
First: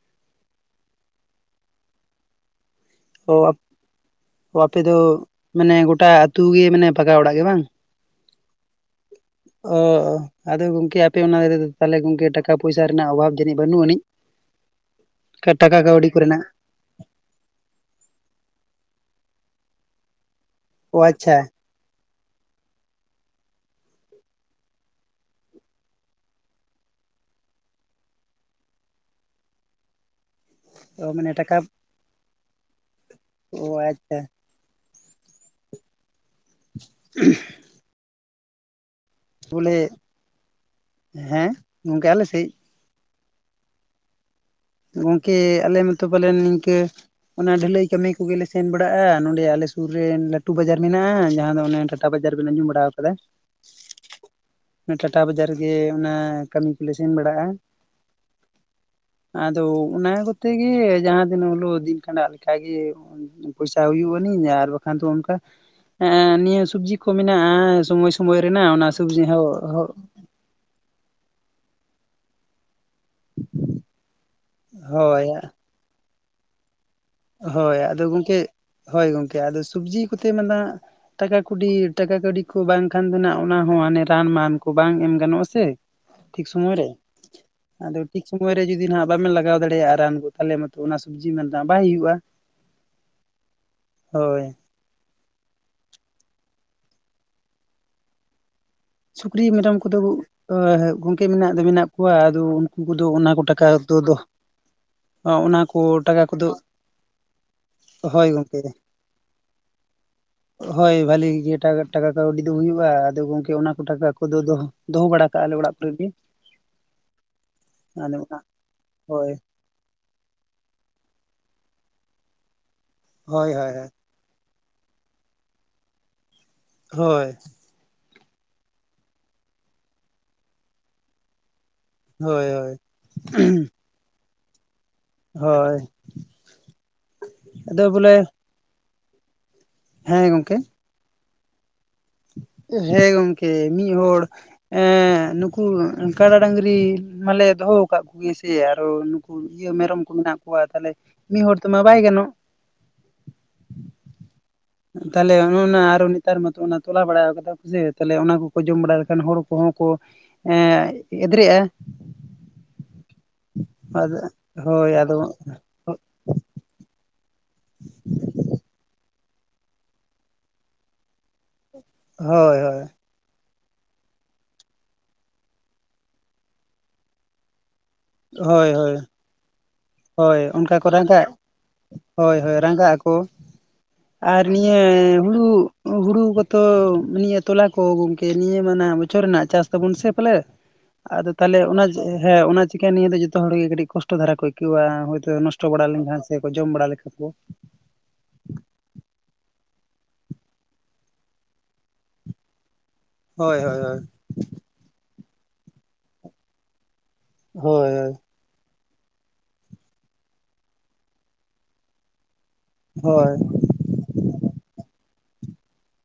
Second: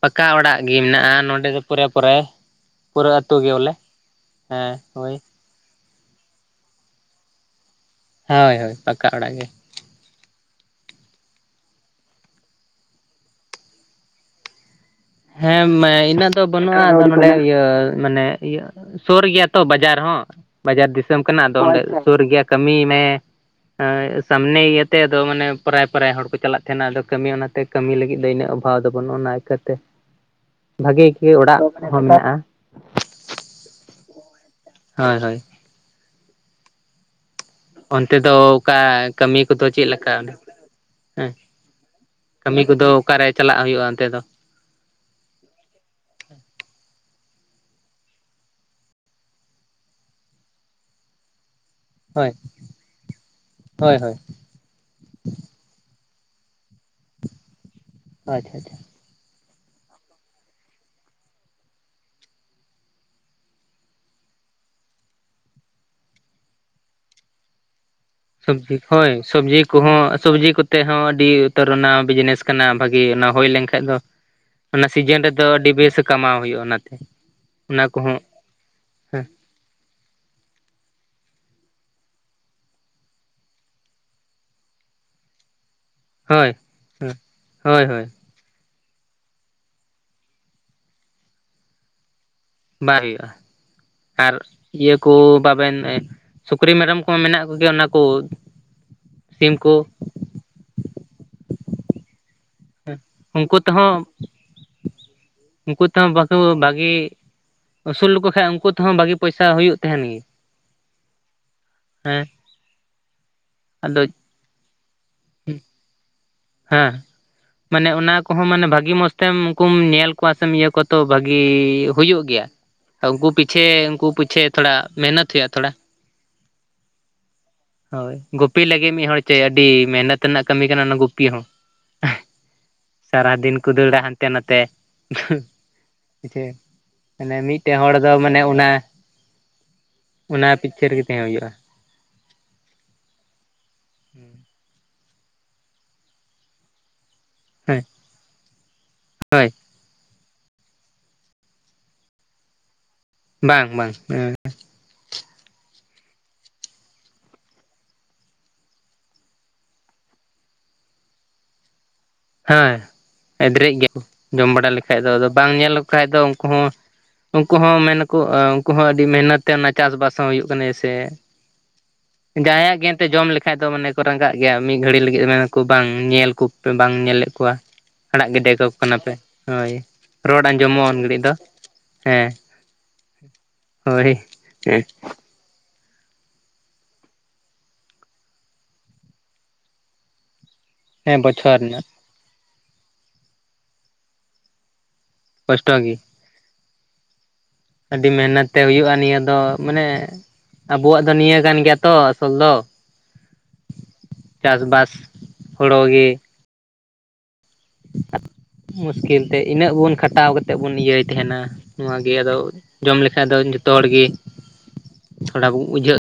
ᱯᱟᱠᱟ ᱚᱲᱟᱜ ᱜᱮ ᱢᱮᱱᱟᱜᱼᱟ ᱱᱚᱰᱮ ᱫᱚ ᱯᱚᱨᱮ ᱯᱚᱨᱮ ᱯᱩᱨᱟᱹ ᱚ ᱟᱹᱛᱩ ᱜᱮ ᱵᱚᱞᱮ ᱦᱮᱸ ᱟᱯᱮ ᱫᱚ ᱦᱳᱭ, ᱢᱟᱱᱮ ᱜᱚᱴᱟ ᱟ ᱟᱹᱛᱩ ᱜᱮ ᱢᱟᱱᱮ ᱯᱟᱠᱟ ᱚᱲᱟᱜ ᱜᱮ ᱵᱟᱝ ᱦᱳᱭ ᱦᱳᱭ ᱯᱟᱠᱟ ᱚᱲᱟᱜ ᱜᱮ᱾ ᱚ ᱟᱫᱚ ᱜᱚᱝᱠᱮ ᱟᱯᱮ ᱚᱱᱟ ᱤᱨᱟᱹ ᱛᱟᱦᱚᱞᱮ ᱜᱚᱝᱠᱮ ᱴᱟᱠᱟ, ᱯᱚᱭᱥᱟ ᱨᱮᱱᱟᱜ ᱚᱵᱷᱟᱵᱽ ᱡᱟᱹᱱᱤᱡ ᱵᱟᱹᱱᱩᱜ ᱟᱹᱱᱤᱡ ᱚᱱᱠᱟ ᱴᱟᱠᱟ ᱠᱟᱹᱣᱰᱤ ᱠᱚᱨᱮᱱᱟᱜ ᱱᱚᱣᱟ ᱱᱚᱰᱮ ᱤᱭᱟᱹ ᱢᱟᱱᱮ ᱤᱭᱟᱹ ᱥᱩᱨ ᱜᱮᱭᱟ ᱛᱚ ᱵᱟᱡᱟᱨ ᱦᱚᱸ ᱵᱟᱡᱟᱨ ᱚ ᱫᱤᱥᱚᱢ ᱟᱪᱪᱷᱟ ᱠᱟᱱᱟ ᱟᱫᱚ ᱦᱚᱭ ᱚᱸᱰᱮ ᱥᱩᱨ ᱜᱮᱭᱟ ᱠᱟᱹᱢᱤ ᱢᱮ ᱦᱳᱭ ᱥᱟᱢᱱᱮ ᱤᱭᱟᱹᱛᱮ ᱟᱫᱚ ᱢᱟᱱᱮ ᱯᱚᱨᱟᱭ ᱯᱚᱨᱟᱭ ᱦᱚᱲ ᱠᱚ ᱪᱟᱞᱟᱜ ᱛᱟᱦᱮᱱᱟ ᱟᱫᱚ ᱠᱟᱹᱢᱤ ᱚᱱᱟᱛᱮ ᱠᱟᱹᱢᱤ ᱞᱟᱹᱜᱤᱫ ᱫᱚ ᱤᱱᱟᱹᱜ ᱚᱵᱷᱟᱵᱽ ᱫᱚ ᱵᱟᱹᱱᱩᱜᱼᱟ ᱚᱱᱟ ᱤᱠᱟᱹᱛᱮ ᱵᱷᱟᱜᱤ ᱚ ᱜᱮ ᱢᱟᱱᱮ ᱴᱟᱠᱟ ᱚᱲᱟᱜ ᱦᱚᱸ ᱢᱮᱱᱟᱜᱼᱟ ᱚ ᱟᱪᱪᱷᱟ ᱦᱚᱭ ᱦᱚᱭ [inaudible] ᱚᱱᱛᱮ ᱫᱚ ᱚᱠᱼᱟ ᱠᱟᱹᱢᱤ ᱠᱚᱫᱚ ᱵᱚᱞᱮ ᱪᱮᱫ ᱞᱮᱠᱟ ᱦᱮᱸ ᱜᱚᱝᱠᱮ ᱟᱞᱮ ᱥᱮᱡ ᱠᱟᱹᱢᱤ ᱠᱚ ᱫᱚ ᱚᱠᱟᱨᱮ ᱪᱟᱞᱟᱜ ᱦᱩᱭᱩᱜᱼᱟ ᱚᱱᱛᱮ ᱫᱚ? ᱜᱚᱝᱠᱮ ᱟᱞᱮ ᱢᱟᱛᱚ ᱯᱟᱞᱮᱱ ᱱᱤᱝᱠᱟᱹ ᱚᱱᱟ ᱰᱷᱟᱹᱞᱟᱹᱭ ᱠᱟᱹᱢᱤ ᱠᱚᱜᱮᱞᱮ ᱥᱮᱱ ᱵᱟᱲᱟᱜᱼᱟ ᱱᱚᱸᱰᱮ ᱟᱞᱮ ᱥᱩᱨ ᱨᱮ ᱞᱟᱹᱴᱩ ᱵᱟᱡᱟᱨ ᱢᱮᱱᱟᱜᱼᱟ ᱡᱟᱦᱟᱸ ᱫᱚ ᱴᱟᱴᱟ ᱦᱳᱭ ᱵᱟᱡᱟᱨ ᱵᱤᱱ ᱟᱸᱡᱚᱢ ᱵᱟᱲᱟ ᱠᱟᱫᱼᱟ? ᱦᱳᱭ ᱦᱳᱭ ᱴᱟᱴᱟ ᱵᱟᱡᱟᱨ ᱨᱮᱜᱮ ᱚᱱᱟ ᱠᱟᱹᱢᱤ ᱠᱚᱞᱮ ᱥᱮᱱ ᱵᱟᱲᱟᱜᱼᱟ ᱟᱪᱪᱷᱟ ᱟᱪᱪᱷᱟ ᱟᱫᱚ ᱚᱱᱟ ᱠᱚᱛᱮᱜ ᱜᱮ ᱡᱟᱦᱟᱸ ᱫᱤᱱᱳᱜ ᱳᱰᱳᱠ ᱤᱫᱤᱜ ᱠᱟᱱᱟ ᱟᱰᱠᱟ ᱜᱮ ᱯᱚᱭᱥᱟ ᱦᱩᱭᱩᱜ ᱟᱹᱱᱤᱡ ᱟᱨ ᱵᱟᱠᱷᱟᱱ ᱫᱚ ᱚᱱᱠᱼᱟ ᱦᱮᱸ ᱱᱤᱭᱟᱹ ᱥᱚᱵᱡᱤ ᱠᱚ ᱢᱮᱱᱟᱜᱼᱟ ᱥᱚᱢᱚ ᱥᱚᱵᱽᱡᱤ ᱦᱳᱭ ᱥᱚᱵᱽᱡᱤ ᱠᱚᱦᱚᱸ ᱥᱚᱵᱽᱡᱤ ᱠᱚᱛᱮ ᱦᱚᱸ ᱟᱹᱰᱤ ᱩᱛᱟᱹᱨ ᱚᱱᱟ ᱵᱤᱡᱽᱱᱮᱥ ᱠᱟᱱᱟ ᱵᱷᱟᱹᱜᱤ ᱚᱱᱟ ᱦᱩᱭ ᱞᱮᱱᱠᱷᱟᱡ ᱫᱚ ᱚᱱᱟ ᱥᱤᱡᱮᱱ ᱦᱳᱭ ᱨᱮᱫᱚ ᱟᱹᱰᱤ ᱵᱮᱥᱼᱮ ᱠᱟᱢᱟᱣ ᱦᱩᱭᱩᱜᱼᱟ ᱚᱱᱟᱛᱮ, ᱦᱳᱭ ᱚᱱᱟ ᱟᱫᱚ ᱠᱚᱦᱚᱸ ᱜᱚᱝᱠᱮᱜ ᱦᱳᱭ ᱦᱮᱸ ᱜᱚᱝᱠᱮ ᱟᱫᱚ ᱥᱚᱵᱽᱡᱤ ᱠᱚᱛᱮ ᱢᱟᱱᱟᱜᱼᱟ ᱴᱟᱠᱟ ᱠᱩᱰᱤ ᱴᱟᱠᱟ ᱠᱟᱹᱣᱰᱤ ᱠᱚ ᱵᱟᱝᱠᱷᱟᱱ ᱫᱚ ᱱᱷᱟᱸᱜ ᱚᱱᱟ ᱦᱚᱸ ᱦᱟᱱᱮ ᱨᱟᱱ ᱢᱟᱱ ᱠᱚ ᱵᱟᱝ ᱮᱢ ᱜᱟᱱᱚᱜᱼᱟ ᱥᱮ? ᱴᱷᱤᱠ ᱦᱳᱭ ᱥᱚᱢᱚᱭ ᱨᱮ ᱦᱮᱸ ᱦᱳᱭ ᱟᱫᱚ ᱦᱳᱭ ᱴᱤᱜ ᱥᱚᱢᱚᱭ ᱨᱮ ᱡᱩᱫᱤ ᱱᱷᱟᱸᱜ ᱵᱟᱵᱮᱱ ᱞᱟᱜᱟᱣ ᱫᱟᱲᱮᱭᱟᱜᱼᱟ ᱨᱟᱱ ᱠᱚ ᱛᱟᱦᱮᱞᱮ ᱢᱟᱛᱚ ᱚᱱᱟ ᱥᱚᱵᱽᱡᱤ ᱢᱟ ᱱᱷᱟᱸᱜ ᱵᱟᱭ ᱦᱩᱭᱩᱜᱼᱟ᱾ ᱵᱟᱭ ᱦᱩᱭᱩᱜᱼᱟ, ᱟᱨ ᱦᱳᱭ ᱤᱭᱟᱹ ᱠᱚ ᱵᱟᱵᱮᱱ ᱮᱸ ᱥᱩᱠᱨᱤ ᱢᱮᱨᱚᱢ ᱠᱚᱦᱚᱸ ᱢᱮᱱᱟᱜ ᱠᱚᱜᱽᱼᱮᱭᱟ ᱚᱱᱟ ᱠᱚ ᱥᱩᱠᱨᱤ ᱥᱤᱢ ᱢᱮᱨᱚᱢ ᱠᱚ ᱠᱚᱫᱚᱜᱽᱼᱩᱜ ᱦᱮᱸ ᱜᱚᱝᱠᱮ ᱢᱮᱱᱟᱜ ᱫᱚ ᱢᱮᱱᱟᱜ ᱠᱚᱣᱟ ᱟᱫᱚ ᱩᱱ- ᱩᱱᱠᱩ ᱫᱚ ᱚᱱᱟ ᱠᱚ ᱩᱱᱠᱩ ᱴᱟᱠᱟ ᱚᱠᱛᱚ ᱛᱮᱦᱚᱸ ᱫᱚ, ᱟᱸ ᱚᱱᱟ ᱠᱚ ᱩᱱᱠᱩ ᱛᱮᱦᱚᱸ ᱴᱟᱠᱟ ᱠᱚᱫᱚ ᱵᱟᱠᱚ ᱵᱷᱟᱜᱤ ᱟᱹᱥᱩᱞ ᱞᱚᱠᱚ ᱦᱳᱭ ᱠᱷᱟᱡ ᱜᱚᱝᱠᱮ ᱩᱸᱠᱩ ᱛᱮᱦᱚᱸ ᱵᱷᱟᱜᱤ ᱯᱚᱭᱥᱟ ᱦᱩᱭᱩᱜ ᱛᱟᱦᱮᱸᱱ ᱜᱮ᱾ ᱦᱳᱭ ᱵᱷᱟᱹᱞᱤ ᱜᱮ ᱴᱟᱜᱟ ᱴᱟᱠᱟ ᱦᱮᱸ ᱠᱟᱹᱣᱰᱤ ᱫᱚ ᱦᱩᱭᱩᱜᱼᱟ, ᱟᱫᱚ ᱜᱚᱝᱠᱮ ᱚᱱᱟ ᱟᱫᱚ ᱴᱟᱠᱟ ᱠᱚᱫᱚ ᱫᱚᱦᱚ ᱫᱚᱦᱚ ᱵᱟᱲᱟ ᱠᱟᱜᱼᱟ ᱞᱮ ᱚᱲᱟᱜ ᱠᱚᱨᱮ ᱜᱮ ᱾ ᱦᱮᱸᱜ ᱢᱟᱱᱮ ᱚᱱᱟ ᱠᱚᱦᱚᱸ ᱢᱟᱱᱮ ᱵᱷᱟᱜᱤ ᱢᱚᱸᱡᱽ ᱦᱳᱭ ᱛᱮᱢ ᱠᱩᱢ ᱧᱮᱞ ᱠᱚᱣᱟ ᱥᱮᱢ ᱤᱭᱟᱹ ᱛᱚ ᱵᱷᱟᱹᱜᱤ ᱦᱩᱭᱩᱜ ᱜᱮᱭᱟ, ᱛᱚ ᱩᱸᱠᱩ ᱦᱳᱭ ᱯᱤᱪᱷᱮ ᱦᱳᱭ ᱩᱸᱠᱩ ᱯᱤᱪᱷᱮ ᱛᱷᱚᱲᱟ ᱢᱮᱦᱱᱚᱛ ᱦᱩᱭᱩᱜᱼᱟ ᱛᱷᱚᱲᱟ, ᱦᱳᱭ᱾ ᱦᱳᱭ ᱜᱩᱯᱤ ᱞᱟᱹᱜᱤᱜ ᱢᱤᱫ ᱦᱚᱲ ᱪᱮ ᱟᱹᱰᱤ ᱢᱮᱦᱱᱚᱛ ᱨᱮᱱᱟᱜ ᱠᱟᱹᱢᱤ ᱠᱟᱱᱟ ᱚᱱᱟ ᱜᱩᱯᱤ ᱦᱚᱸ᱾ [unintelligible] ᱦᱳᱭ ᱦᱳᱭ ᱥᱟᱨᱟ ᱫᱤᱱ ᱠᱚ ᱫᱟᱹᱲᱼᱟ ᱦᱟᱱᱛᱮ ᱱᱟᱛᱮ, [unintelligible] ᱦᱳᱭ ᱦᱮᱪᱮ, ᱢᱟᱱᱮ ᱢᱤ- ᱢᱤᱫᱴᱟᱹᱝ ᱟᱫᱚ ᱦᱚᱲ ᱫᱚ ᱵᱚᱞᱮ ᱢᱟᱱᱮ ᱚᱱᱟ ᱦᱮᱸ ᱚᱱᱟ ᱜᱚᱝᱠᱮ ᱯᱤᱪᱷᱟᱹ ᱨᱮᱜᱮ ᱛᱟᱦᱮᱸ ᱦᱩᱭᱩᱜᱼᱟ᱾ ᱦᱮᱸ ᱜᱚᱝᱠᱮ ᱢᱤᱫ ᱦᱚᱲ ᱮᱸ ᱱᱩᱠᱩ ᱠᱟᱰᱟ ᱰᱟᱺᱜᱽᱨᱤ ᱢᱟᱱᱞᱤᱹᱭᱟᱹ ᱫᱚᱦᱚ ᱦᱮᱸ ᱟᱠᱟᱫ ᱠᱚ ᱜᱤᱭᱟᱹ ᱥᱮ ᱟᱨᱚ ᱱᱩᱠᱩ ᱦᱳᱭ ᱤᱭᱟᱹ ᱢᱮᱨᱚᱢ ᱠᱚ ᱢᱮᱱᱟᱜ ᱠᱚᱣᱟᱭ ᱛᱟᱞᱮ, ᱢᱤᱜ ᱦᱚᱲ ᱛᱮᱢᱟ ᱵᱟᱭ ᱜᱟᱱᱚᱜ ᱵᱟᱝ ᱵᱟᱝ, ᱩᱸᱦ ᱛᱟᱦᱮᱞᱮ ᱚᱱᱚ ᱚᱱᱟ ᱟᱨᱚ ᱱᱮᱛᱟᱨ ᱢᱟᱛᱚ ᱚᱱᱟ ᱛᱚᱞᱟ ᱵᱟᱲᱟ ᱭᱟᱠᱟᱫᱟ ᱠᱚᱥᱮ ᱛᱟᱦᱮᱞᱮ ᱚᱱᱟ ᱠᱚᱠᱚ ᱡᱚᱢ ᱵᱟᱲᱟ ᱞᱮᱠᱷᱟᱱ ᱦᱚᱲ ᱠᱚᱦᱚᱸ ᱠᱚ ᱮᱸ ᱮᱫᱽᱨᱮᱜᱼᱟ, ᱦᱚᱸᱭ ᱮᱫᱽᱨᱮᱜ ᱜᱮᱭᱟᱠᱚ ᱟᱫᱚ ᱡᱚᱢ ᱵᱟᱰᱟ ᱦᱳᱭ ᱞᱮᱠᱷᱟᱡ ᱫᱚ ᱟᱫᱚ ᱵᱟᱝ ᱧᱮᱞ ᱞᱮᱠᱚ ᱠᱷᱟᱡ ᱫᱚ ᱩᱸᱠᱩ ᱦᱚᱸ ᱩᱸᱠᱩ ᱦᱚᱸ ᱢᱮᱱᱟᱠᱚ ᱩᱸᱠᱩ ᱦᱚᱸ ᱟᱹᱰᱤ ᱢᱮᱦᱱᱚᱛ ᱛᱮ ᱚᱱᱟ ᱪᱟᱥᱵᱟᱥ ᱦᱚᱸ ᱦᱩᱭᱩᱜ ᱠᱟᱱᱟᱹᱭ ᱥᱮ [unintelligible] ᱜᱟᱸᱭᱟᱜ ᱜᱮ ᱮᱸᱛᱮ ᱡᱚᱢ ᱞᱮᱠᱷᱟᱡ ᱫᱚ ᱢᱟᱱᱮ ᱠᱚ ᱨᱟᱸᱜᱟᱜ ᱜᱮᱭᱟ ᱢᱤᱫ ᱜᱷᱟᱹᱲᱤ ᱞᱟᱹᱜᱤᱫ ᱢᱮᱱᱟ ᱠᱩ ᱵᱟᱝ, ᱧᱮᱞ ᱠᱚᱯᱮ ᱵᱟᱝ ᱧᱮᱞᱮᱫ ᱠᱚᱣᱟ, ᱟᱲᱟᱜ ᱜᱤᱰᱮ ᱦᱳᱭ ᱠᱟᱠᱚ ᱦᱳᱭ ᱠᱟᱱᱟ ᱯᱮ, ᱦᱳᱭ, ᱦᱳᱭ ᱨᱚᱲ ᱚᱱᱠᱟ ᱠᱚ ᱟᱸᱡᱚᱢᱚᱜᱼᱟ ᱩᱱ ᱜᱷᱟᱹᱲᱤᱡ ᱨᱟᱸᱜᱽᱼᱟᱜ, ᱫᱚ ᱦᱮᱸ ᱦᱳᱭ ᱦᱳᱭ ᱨᱟᱸᱜᱽᱼᱟᱜ ᱟᱠᱚ ᱦᱳᱭ [unintelligible] ᱮᱸ, ᱦᱩᱲᱩᱜ ᱦᱩᱲᱩ ᱠᱚᱛᱚ ᱱᱤᱭᱟᱹ ᱛᱚᱞᱟ ᱠᱚ ᱜᱚᱝᱠᱮ ᱱᱤᱭᱟᱹ ᱢᱟ ᱱᱷᱟᱸᱜ ᱵᱚᱪᱷᱚᱨ ᱨᱮᱱᱟᱜ ᱪᱟᱥ ᱛᱟᱵᱚᱱ ᱥᱮ ᱯᱟᱞᱮᱫ? ᱦᱮᱸ ᱟᱫᱚ ᱛᱟᱦᱮᱞᱮ ᱵᱚᱪᱷᱚᱨ ᱨᱮᱱᱟᱜ ᱚᱱᱟᱡᱽ ᱦᱮᱸ ᱚᱱᱟ ᱪᱤᱠᱟᱹ ᱱᱤᱭᱟᱹ ᱫᱚ ᱡᱚᱛᱚ ᱦᱚᱲ ᱜᱮ ᱠᱟᱹᱴᱤᱡ ᱠᱚᱥᱴᱚ ᱫᱷᱟᱨᱟ ᱠᱚ ᱟᱹᱭᱠᱟᱹᱣᱟ ᱦᱳᱭᱛᱳ, ᱛᱚ ᱱᱚᱥᱴᱚ ᱠᱚᱥᱴᱚ ᱵᱟᱲᱟ ᱜᱮ ᱞᱮᱱᱠᱷᱟᱱ ᱥᱮ ᱠᱚ ᱡᱚᱢ ᱵᱟᱲᱟ ᱞᱮᱠᱷᱟᱡ ᱠᱚ᱾ ᱟᱹᱰᱤ ᱢᱮᱦᱱᱚᱛ ᱛᱮ ᱦᱩᱭᱩᱜᱼᱟ ᱱᱤᱭᱟᱹ ᱫᱚ ᱢᱟᱱᱮ ᱟᱵᱚᱣᱟᱜ ᱫᱚ ᱱᱤᱭᱟᱹ ᱠᱟᱱ ᱜᱮᱭᱟ ᱛᱚ ᱟᱥᱚᱞ ᱫᱚ᱾ ᱦᱳᱭ ᱦᱳᱭ ᱦᱳᱭ᱾ ᱪᱟᱥ ᱵᱟᱥ ᱦᱩᱲᱳ ᱜᱮ, ᱦᱳᱭ ᱦᱳᱭ᱾ [inaudible] ᱢᱩᱥᱠᱤᱞ ᱛᱮ ᱤᱱᱟᱹᱜ ᱵᱚᱱ ᱠᱷᱟᱴᱟᱣ ᱠᱟᱛᱮᱫ ᱵᱚᱱ ᱤᱭᱟᱹᱭ ᱛᱟᱦᱮᱸᱱᱟ ᱱᱚᱣᱟ ᱜᱮ ᱟᱫᱚ ᱡᱚᱢ ᱦᱳᱭ ᱞᱮᱠᱷᱟᱡ ᱦᱳᱭ ᱫᱚ ᱡᱚᱛᱚ ᱦᱚᱲ ᱜᱮ ᱛᱷᱚᱲᱟᱚ ᱵᱩᱡᱷᱟᱹᱜ